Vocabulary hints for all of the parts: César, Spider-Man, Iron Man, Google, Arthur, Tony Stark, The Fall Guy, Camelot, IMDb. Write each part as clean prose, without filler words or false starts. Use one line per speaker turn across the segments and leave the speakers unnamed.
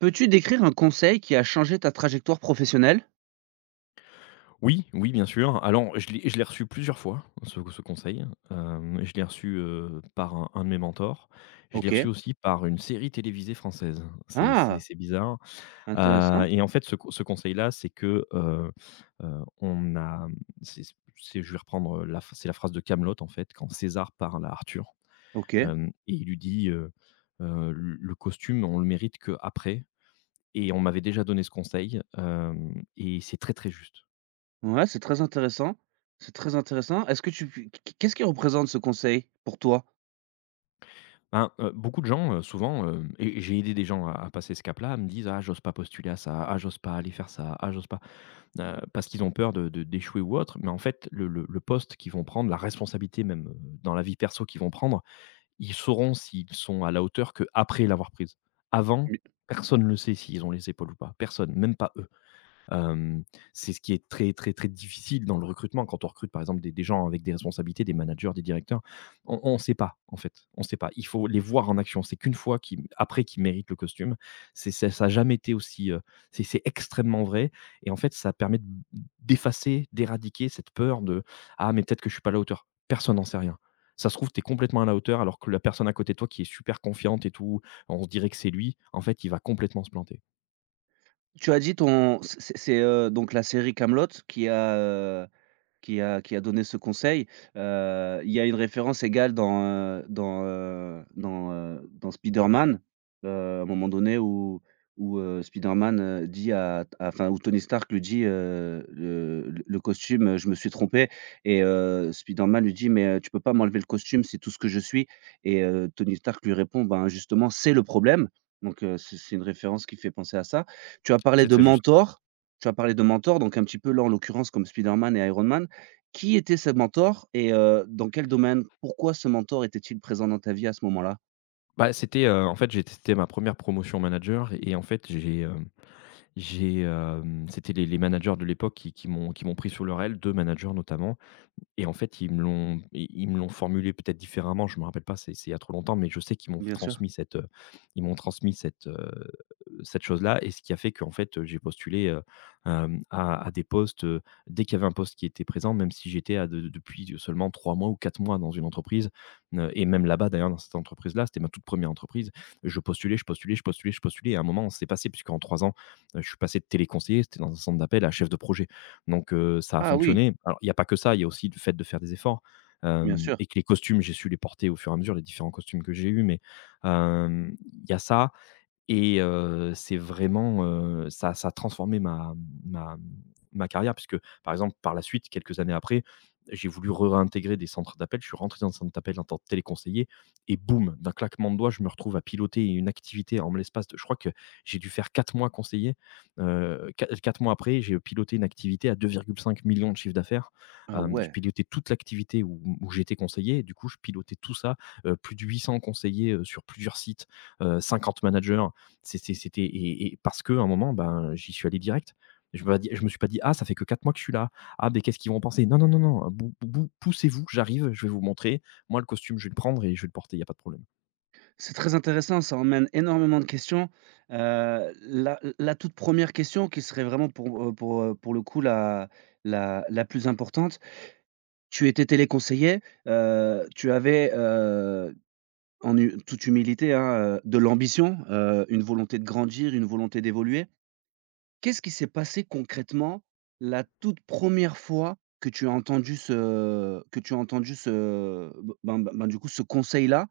Peux-tu décrire un conseil qui a changé ta trajectoire professionnelle?
Oui, oui, bien sûr. Alors, je l'ai reçu plusieurs fois, ce conseil. Je l'ai reçu, par un de mes mentors. Je l'ai
OK.
reçu aussi par une série télévisée française. C'est c'est
Ah!
c'est bizarre.
Intéressant.
Et en fait, ce conseil-là, c'est que, on a, c'est c'est je vais reprendre, la ph c'est la phrase de Camelot en fait, quand César parle à Arthur.
OK.
Hem Et il lui dit, «Le costume, on le mérite qu'après.» Et on m'avait déjà donné ce conseil. Hem Et c'est très, très juste.
Ouais, c'est très intéressant. C'est très intéressant. Est-ce que tu pu qu qu'est-ce qui représente ce conseil pour toi?
Ben, beaucoup de gens, souvent, et j'ai aidé des gens à passer ce cap-là, me disent: «Ah, j'ose pas postuler à ça. Ah, j'ose pas aller faire ça. Ah, j'ose pas», parce qu'ils ont peur de d'échouer ou autre. Mais en fait, le poste qu'ils vont prendre, la responsabilité même, dans la vie perso qu'ils vont prendre, ils sauront s'ils sont à la hauteur qu'après l'avoir prise. Avant,
Mais-
personne ne le sait s'ils ont les épaules ou pas, personne, même pas eux. Hem, c'est ce qui est très, très, très difficile dans le recrutement quand on recrute par exemple des gens avec des responsabilités, des managers, des directeurs. On ne sait pas en fait, on sait pas. Il faut les voir en action. C'est qu'une fois qu'ils après qu'ils méritent le costume. C'est Ça n'a jamais été aussi, c'est extrêmement vrai et en fait ça permet d'effacer, d'éradiquer cette peur de: «Ah mais peut-être que je suis pas à la hauteur.» Personne n'en sait rien. Ça se trouve, tu es complètement à la hauteur alors que la personne à côté de toi qui est super confiante et tout, on se dirait que c'est lui, en fait, il va complètement se planter.
Tu as dit donc la série Camelot qui a donné ce conseil. Il y a une référence égale dans Spider-Man, à un moment donné où, Spider-Man, dit à t enfin, où Tony Stark lui dit: «Le costume, je me suis trompé» et Spider-Man lui dit: «Mais, tu peux pas m'enlever le costume, c'est tout ce que je suis» et Tony Stark lui répond: «Ben, justement, c'est le problème». Donc, c'est une référence qui fait penser à ça. Tu as parlé
C'est
de
très juste.
mentor tu as parlé de mentor, donc un petit peu là, en l'occurrence, comme Spider-Man et Iron Man. Qui était ce mentor et dans quel domaine? Pourquoi ce mentor était-il présent dans ta vie à ce moment-là?
Bah, c'était, en fait, j'ai c'était ma première promotion manager et en fait, c'était les managers de l'époque qui m'ont pris sous leur aile, 2 managers notamment. Et en fait, ils me l'ont formulé peut-être différemment, je me rappelle pas, c'est il y a trop longtemps, mais je sais qu'ils m'ont
Bien sûr.
transmis cette, ils m'ont transmis cette, cette chose-là, et ce qui a fait qu'en fait, j'ai postulé, à des postes, dès qu'il y avait un poste qui était présent, même si j'étais à de depuis seulement 3 mois ou 4 mois dans une entreprise. Et même là-bas d'ailleurs dans cette entreprise-là, c'était ma toute première entreprise. Je postulais, je postulais, je postulais, je postulais et à un moment, on s'est passé puisqu'en 3 ans, je suis passé de téléconseiller, c'était dans un centre d'appel, à chef de projet, donc ça a
Ah oui,
fonctionné. Alors il n'y a pas que ça, il y a aussi le fait de faire des efforts,
bien
hem
sûr.
et que les costumes, j'ai su les porter au fur et à mesure, les différents costumes que j'ai eus, mais il y a ça. Et c'est vraiment, ça a transformé ma ma ma carrière puisque, par exemple, par la suite, quelques années après, j'ai voulu re réintégrer des centres d'appels. Je suis rentré dans un centre d'appels en tant que téléconseiller et boum, d'un claquement de doigts, je me retrouve à piloter une activité en l'espace de, je crois que j'ai dû faire 4 mois conseiller. Qua 4 mois après, j'ai piloté une activité à 2,5 000 000 de chiffre d'affaires.
Ah
Je
ouais.
pilotais toute l'activité où j'étais conseiller. Du coup, je pilotais tout ça, plus de 800 conseillers, sur plusieurs sites, 50 managers. C'était. Et parce que à un moment, ben, j'y suis allé direct. Je me suis pas dit: «Ah, ça fait que 4 mois que je suis là. Ah, mais qu'est-ce qu'ils vont en penser?» Non, non, non, non, bou bou bou poussez-vous, j'arrive, je vais vous montrer. Moi, le costume, je vais le prendre et je vais le porter, il y a pas de problème.
C'est très intéressant, ça emmène énormément de questions. La toute première question qui serait vraiment pour le coup la plus importante. Tu étais téléconseiller, tu avais, en hu toute humilité, hein, de l'ambition, une volonté de grandir, une volonté d'évoluer. Qu'est-ce qui s'est passé concrètement la toute première fois que tu as entendu ce b ben ben ben, du coup, ce conseil-là?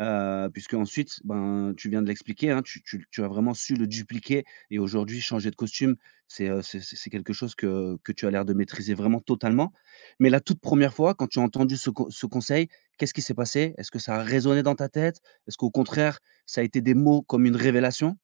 Puisque ensuite ben, tu viens de l'expliquer, hein, tu as vraiment su le dupliquer et aujourd'hui changer de costume, c'est quelque chose que tu as l'air de maîtriser vraiment totalement. Mais la toute première fois, quand tu as entendu ce conseil, qu'est-ce qui s'est passé? Est-ce que ça a résonné dans ta tête? Est-ce qu'au contraire, ça a été des mots comme une révélation?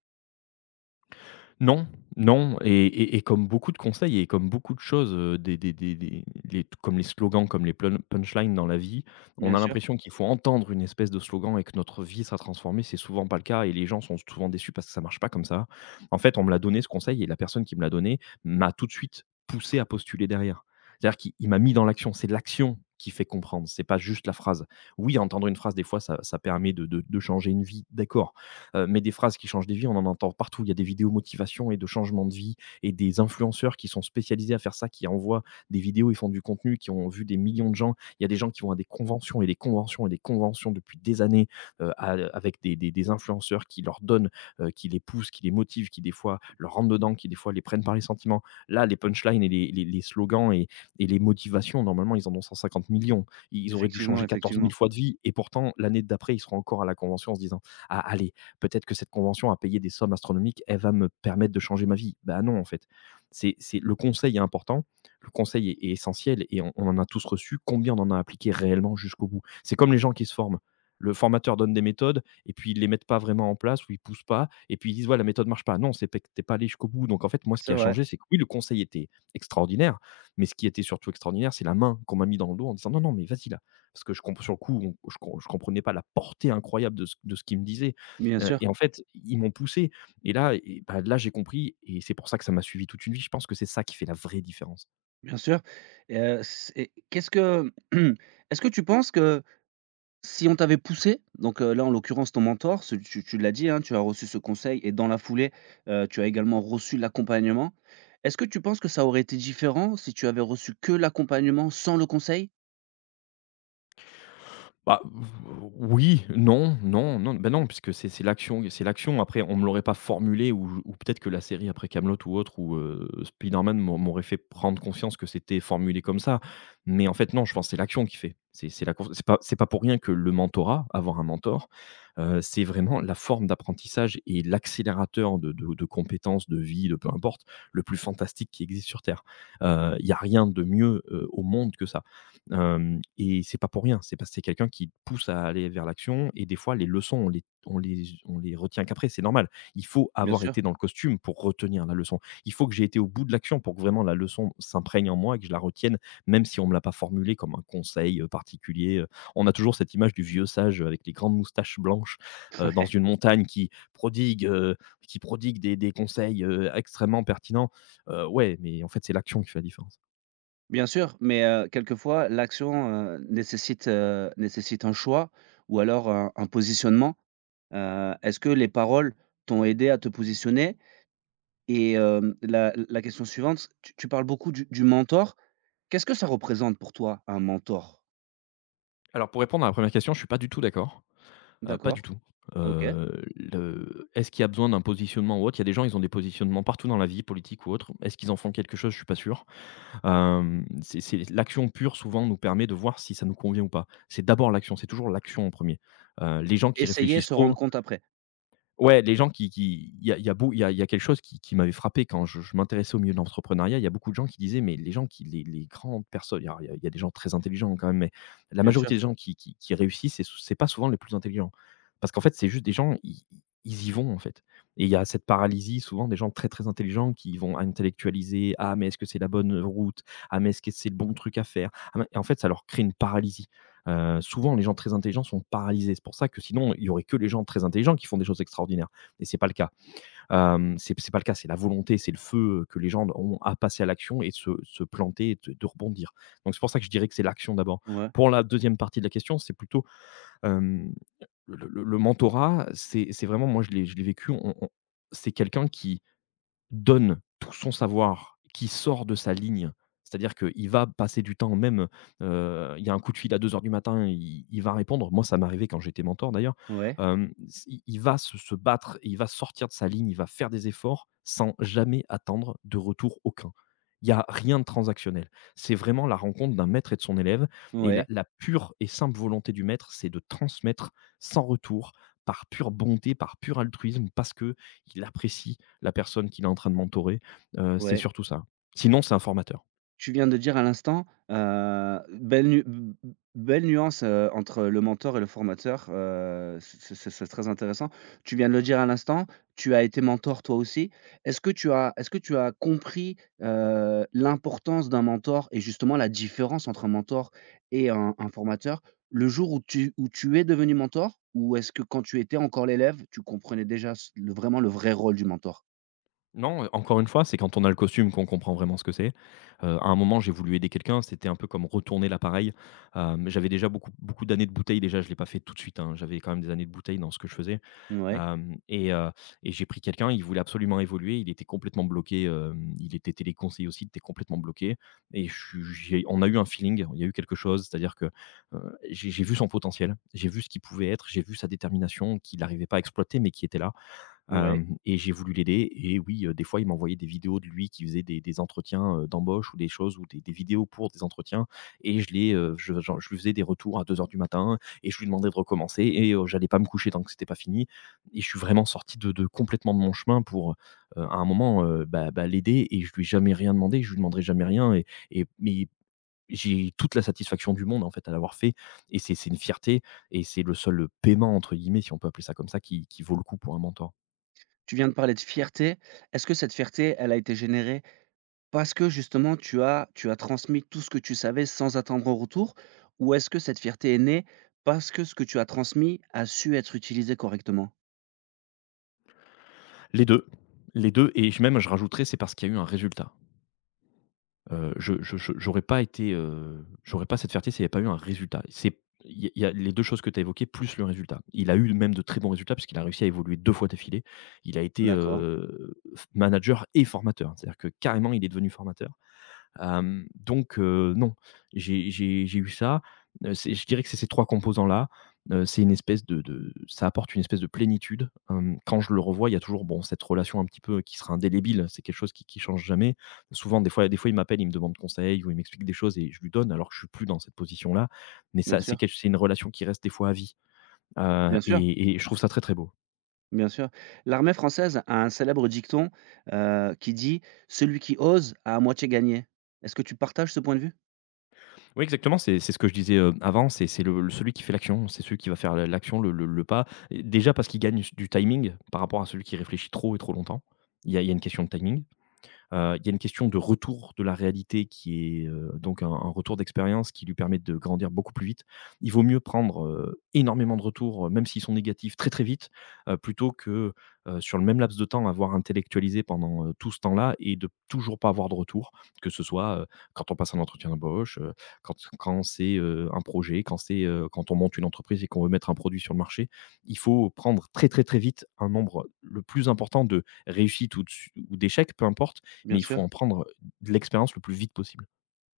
Non, non, et comme beaucoup de conseils et comme beaucoup de choses, des les comme les slogans, comme les plun punchlines dans la vie, on
Bien
a
sûr,
l'impression qu'il faut entendre une espèce de slogan et que notre vie sera transformée. C'est souvent pas le cas et les gens sont souvent déçus parce que ça marche pas comme ça. En fait, on me l'a donné ce conseil, et la personne qui me l'a donné m'a tout de suite poussé à postuler derrière. C'est-à-dire qu'il il m'a mis dans l'action. C'est l'action qui fait comprendre, c'est pas juste la phrase. Oui, entendre une phrase des fois, ça permet de changer une vie, d'accord. Mais des phrases qui changent des vies, on en entend partout. Il y a des vidéos motivation et de changement de vie, et des influenceurs qui sont spécialisés à faire ça, qui envoient des vidéos, ils font du contenu, qui ont vu des millions de gens. Il y a des gens qui vont à des conventions et des conventions et des conventions depuis des années, à avec des influenceurs qui leur donnent, qui les poussent, qui les motivent, qui des fois leur rentrent dedans, qui des fois les prennent par les sentiments. Là, les punchlines et les slogans et les motivations, normalement, ils en ont 150 000 millions. Ils auraient dû
effectivement,
changer 14
effectivement.
000 fois de vie et pourtant, l'année d'après, ils seront encore à la convention en se disant: «Ah allez, peut-être que cette convention à payer des sommes astronomiques, elle va me permettre de changer ma vie.» Bah non, en fait. C'est Le conseil est important, le conseil est essentiel, et on en a tous reçu. Combien on en a appliqué réellement jusqu'au bout? C'est comme les gens qui se forment. Le formateur donne des méthodes et puis ils ne les mettent pas vraiment en place ou ils ne poussent pas, et puis ils disent ouais, la méthode ne marche pas. Non, c'est pas que t'es pas allé jusqu'au bout. Donc en fait, moi, ce
C'est
qui a
vrai.
changé, c'est que oui, le conseil était extraordinaire, mais ce qui était surtout extraordinaire, c'est la main qu'on m'a mis dans le dos en disant non, non, mais vas-y là, parce que je comp- sur le coup on- je, com- je comprenais pas la portée incroyable de ce qu'il me disait.
Bien sûr,
Et en fait, ils m'ont poussé et là, et bah, là, j'ai compris, et c'est pour ça que ça m'a suivi toute une vie. Je pense que c'est ça qui fait la vraie différence.
bien sûr. Et, c'est qu'est-ce que est-ce que tu penses que si on t'avait poussé, donc là, en l'occurrence, ton mentor, ce tu tu l'as dit, hein, tu as reçu ce conseil et dans la foulée, tu as également reçu l'accompagnement. Est-ce que tu penses que ça aurait été différent si tu avais reçu que l'accompagnement sans le conseil?
Bah, oui, non, non, non, ben non, puisque c'est l'action, c'est l'action. Après, on me l'aurait pas formulé, ou peut-être que la série après Camelot ou autre, ou Spider-Man m'aurait fait prendre conscience que c'était formulé comme ça. Mais en fait, non, je pense que c'est l'action qui fait. C'est la con c'est pas C'est pas pour rien que le mentorat, avoir un mentor, c'est vraiment la forme d'apprentissage et l'accélérateur de compétences, de vie, de peu importe, le plus fantastique qui existe sur terre. Il y a rien de mieux, au monde que ça. Hem Et c'est pas pour rien, c'est parce que c'est quelqu'un qui te pousse à aller vers l'action, et des fois les leçons, on les retient qu'après, c'est normal. Il faut
Bien
avoir été
sûr,
dans le costume pour retenir la leçon. Il faut que j'ai été au bout de l'action pour que vraiment la leçon s'imprègne en moi et que je la retienne, même si on ne me l'a pas formulée comme un conseil, particulier. On a toujours cette image du vieux sage, avec les grandes moustaches blanches, dans une montagne qui prodigue, des conseils, extrêmement pertinents. Ouais, mais en fait, c'est l'action qui fait la différence.
bien sûr, mais quelquefois l'action, nécessite un choix ou alors un positionnement. Est-ce que les paroles t'ont aidé à te positionner? Et hem, la la question suivante, tu parles beaucoup du mentor. Qu'est-ce que ça représente pour toi, un mentor?
Alors, pour répondre à la première question, je suis pas du tout d'accord. Pas
D'accord,
du tout.
OK.
Le Est-ce qu'il y a besoin d'un positionnement ou autre? Il y a des gens, ils ont des positionnements partout dans la vie, politique ou autre. Est-ce qu'ils en font quelque chose? Je suis pas sûr. Hem, c'est l'action pure, souvent, nous permet de voir si ça nous convient ou pas. C'est d'abord l'action, c'est toujours l'action en premier. Er Les gens qui
Essayer,
réfléchissent
se rendre
trop.
compte après.
Ouais, les gens qui il y a beau il y a quelque chose qui m'avait frappé quand je m'intéressais au milieu de l'entrepreneuriat. Il y a beaucoup de gens qui disaient: «Mais les gens qui les grandes personnes» alors il y a des gens très intelligents quand même, mais la
Bien sûr.
majorité des gens qui réussissent, c'est sou c'est pas souvent les plus intelligents. Parce qu'en fait, c'est juste des gens, ils y vont, en fait. Et il y a cette paralysie souvent des gens très, très intelligents qui vont intellectualiser: «Ah mais est-ce que c'est la bonne, route? Ah mais est-ce que c'est le bon truc à faire? Ah mais» et en fait, ça leur crée une paralysie. Souvent, les gens très intelligents sont paralysés. C'est pour ça que sinon, il y aurait que les gens très intelligents qui font des choses extraordinaires et c'est pas le cas. Hem, c'est pas le cas, c'est la volonté, c'est le feu, que les gens ont à passer à l'action et de se planter et de rebondir. Donc c'est pour ça que je dirais que c'est l'action d'abord.
Ouais,
Pour la deuxième partie de la question, c'est plutôt, hem, le mentorat, c'est vraiment moi je l'ai vécu, on c'est quelqu'un qui donne tout son savoir qui sort de sa ligne, c'est-à-dire qu'il va passer du temps même, il y a un coup de fil à 2 heures du matin, il va répondre. Moi, ça m'est arrivé quand j'étais mentor d'ailleurs,
ouais,
hem, il va se battre, il va sortir de sa ligne, il va faire des efforts sans jamais attendre de retour aucun. Il y a rien de transactionnel. C'est vraiment la rencontre d'un maître et de son élève et la
ouais,
la pure et simple volonté du maître, c'est de transmettre sans retour, par pure bonté, par pur altruisme, parce que il apprécie la personne qu'il est en train de mentorer, c'est
ouais.
surtout ça. Sinon, c'est un formateur.
Tu viens de dire à l'instant, belle nu b b belle nuance, entre le mentor et le formateur, c c'est très intéressant. Tu viens de le dire à l'instant, tu as été mentor toi aussi. Est-ce que tu as compris, l'importance d'un mentor et justement la différence entre un mentor et un formateur le jour où tu es devenu mentor? Ou est-ce que quand tu étais encore l'élève, tu comprenais déjà s le vraiment le vrai rôle du mentor?
Non, encore une fois, c'est quand on a le costume qu'on comprend vraiment ce que c'est. À un moment, j'ai voulu aider quelqu'un, c'était un peu comme retourner l'appareil. J'avais déjà beaucoup d'années de bouteille déjà, je ne l'ai pas fait tout de suite, hein, j'avais quand même des années de bouteille dans ce que je faisais.
ouais
Hem et j'ai pris quelqu'un, il voulait absolument évoluer, il était complètement bloqué, il était téléconseiller aussi, il était complètement bloqué et je j'ai on a eu un feeling, il y a eu quelque chose, c'est-à-dire que, j'ai vu son potentiel, j'ai vu ce qu'il pouvait être, j'ai vu sa détermination qu'il arrivait pas à exploiter mais qui était là.
ouais.
Hem et J'ai voulu l'aider et oui, des fois, il m'envoyait des vidéos de lui qui faisait des entretiens, d'embauche ou des choses ou des vidéos pour des entretiens et je les, je genre, je lui faisais des retours à 2 heures du matin et je lui demandais de recommencer et j'allais pas me coucher tant que c'était pas fini et je suis vraiment sorti de complètement de mon chemin pour, à un moment, l'aider et je lui ai jamais rien demandé, je lui demanderai jamais rien et et mais j'ai toute la satisfaction du monde, en fait, à l'avoir fait et c'est une fierté et c'est le seul, «paiement» entre guillemets, si on peut appeler ça comme ça, qui vaut le coup pour un mentor.
Tu viens de parler de fierté. Est-ce que cette fierté, elle a été générée parce que justement tu as transmis tout ce que tu savais sans attendre en retour? Ou est-ce que cette fierté est née parce que ce que tu as transmis a su être utilisé correctement?
Les 2, les 2 et je même je rajouterais c'est parce qu'il y a eu un résultat. Je J'aurais pas été, j'aurais pas cette fierté s'il n'y avait pas eu un résultat. C'est il y a les 2 choses que tu as évoquées plus le résultat. Il a eu même de très bons résultats puisqu'il a réussi à évoluer 2 fois d'affilée. Il a été,
D'accord,
f manager et formateur. C'est-à-dire que carrément il est devenu formateur. Hem, donc Non, j'ai eu ça, c'est je dirais que c'est ces 3 composants-là, c'est une espèce de ça apporte une espèce de plénitude, quand je le revois, il y a toujours, bon, cette relation un petit peu qui sera indélébile, c'est quelque chose qui change jamais. Souvent, des fois, il m'appelle, il me demande conseil ou il m'explique des choses et je lui donne alors que je suis plus dans cette position-là, mais
bien
ça,
sûr,
c'est une relation qui reste des fois à vie,
bien sûr,
et je trouve ça très, très beau.
bien sûr. L'armée française a un célèbre dicton, qui dit: «Celui qui ose a à moitié gagné». Est-ce que tu partages ce point de vue?
Oui, exactement, c'est ce que je disais, avant, celui qui fait l'action, c'est celui qui va faire le l'action, le pas. Et déjà parce qu'il gagne du timing par rapport à celui qui réfléchit trop et trop longtemps. Il y a une question de timing. Il y a une question de retour de la réalité qui est, donc un retour d'expérience qui lui permet de grandir beaucoup plus vite. Il vaut mieux prendre, énormément de retours, même s'ils sont négatifs, très, très vite, plutôt que, sur le même laps de temps, avoir intellectualisé pendant, tout ce temps-là et de toujours pas avoir de retour. Que ce soit, quand on passe un entretien d'embauche, quand c'est, un projet, quand c'est, quand on monte une entreprise et qu'on veut mettre un produit sur le marché. Il faut prendre très, très, très vite un nombre le plus important de réussites ou de su ou d'échecs, peu importe
Bien
mais il
sûr.
faut en prendre de l'expérience le plus vite possible.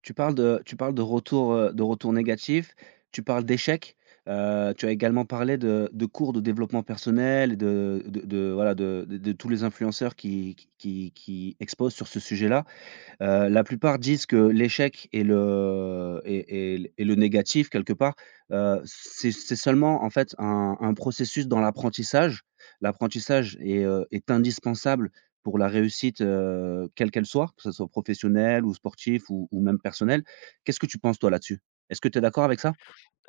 Tu parles de retour, de retour négatif, tu parles d'échecs, tu as également parlé de cours de développement personnel et de voilà, de tous les influenceurs qui exposent sur ce sujet-là. La plupart disent que l'échec et le négatif quelque part, c'est seulement en fait un processus dans l'apprentissage. L'apprentissage est indispensable pour la réussite, quelle qu'elle soit, que ce soit professionnelle ou sportif ou même personnelle. Qu'est-ce que tu penses toi là-dessus? Est-ce que tu es d'accord avec ça?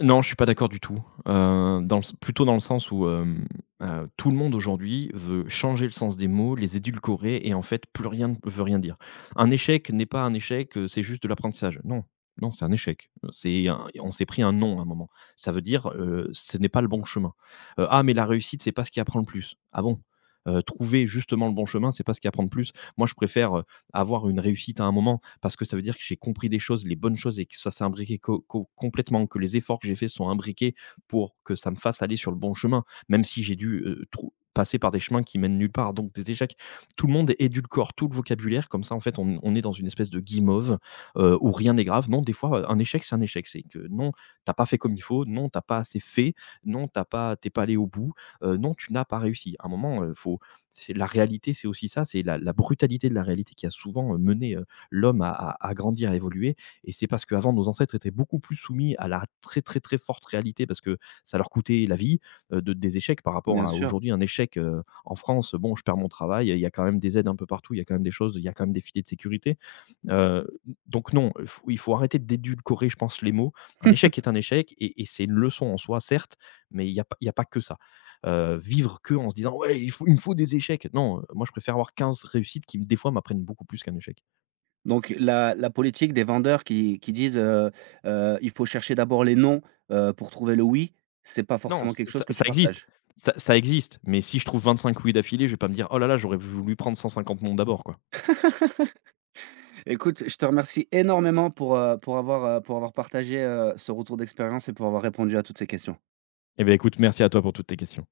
Non, je suis pas d'accord du tout, dans le s plutôt dans le sens où, tout le monde aujourd'hui veut changer le sens des mots, les édulcorer et en fait plus rien ne veut rien dire. Un échec n'est pas un échec, c'est juste de l'apprentissage. Non, non, c'est un échec. C'est un On s'est pris un non à un moment. Ça veut dire, ce n'est pas le bon chemin. Mais la réussite, c'est pas ce qui apprend le plus. Ah bon? Trouver justement le bon chemin, c'est pas ce qui apprend le plus. Moi, je préfère, avoir une réussite à un moment parce que ça veut dire que j'ai compris des choses, les bonnes choses et que ça s'est complètement, que les efforts que j'ai faits sont imbriqués pour que ça me fasse aller sur le bon chemin, même si j'ai dû passer par des chemins qui mènent nulle part. Donc des échecs, tout le monde édulcore tout le vocabulaire, comme ça en fait on est dans une espèce de guimauve où rien n'est grave. Non, des fois un échec, c'est que non, t'as pas fait comme il faut, non, t'as pas assez fait, non, t'es pas allé au bout, non, tu n'as pas réussi. À un moment, c'est la réalité, c'est aussi ça, c'est la brutalité de la réalité qui a souvent mené l'homme a grandi, a évolué et c'est parce qu'avant nos ancêtres étaient beaucoup plus soumis à la très, très, très forte réalité parce que ça leur coûtait la vie, de des échecs par rapport
Bien
à
sûr.
aujourd'hui un échec, en France, bon je perds mon travail, il y a quand même des aides un peu partout, il y a quand même des choses, il y a quand même des filets de sécurité, heu, donc non, il faut arrêter d'édulcorer je pense les mots. Un échec est un échec et c'est une leçon en soi certes, mais il y a pas que ça. Vivre que en se disant: «Ouais, il me faut des échecs». Non, moi je préfère avoir 15 réussites qui, des fois, m'apprennent beaucoup plus qu'un échec.
Donc la politique des vendeurs qui disent: «Il faut chercher d'abord les non, pour trouver le oui», c'est pas
Non,
forcément
ç
quelque chose
ça
que
ça
tu
existe.
partages.
Ça existe, mais si je trouve 25 oui d'affilée, je vais pas me dire: «Oh là là, j'aurais voulu prendre 150 non d'abord», quoi.
Écoute, je te remercie énormément pour avoir partagé, ce retour d'expérience et pour avoir répondu à toutes ces questions.
Eh bien écoute, merci à toi pour toutes tes questions.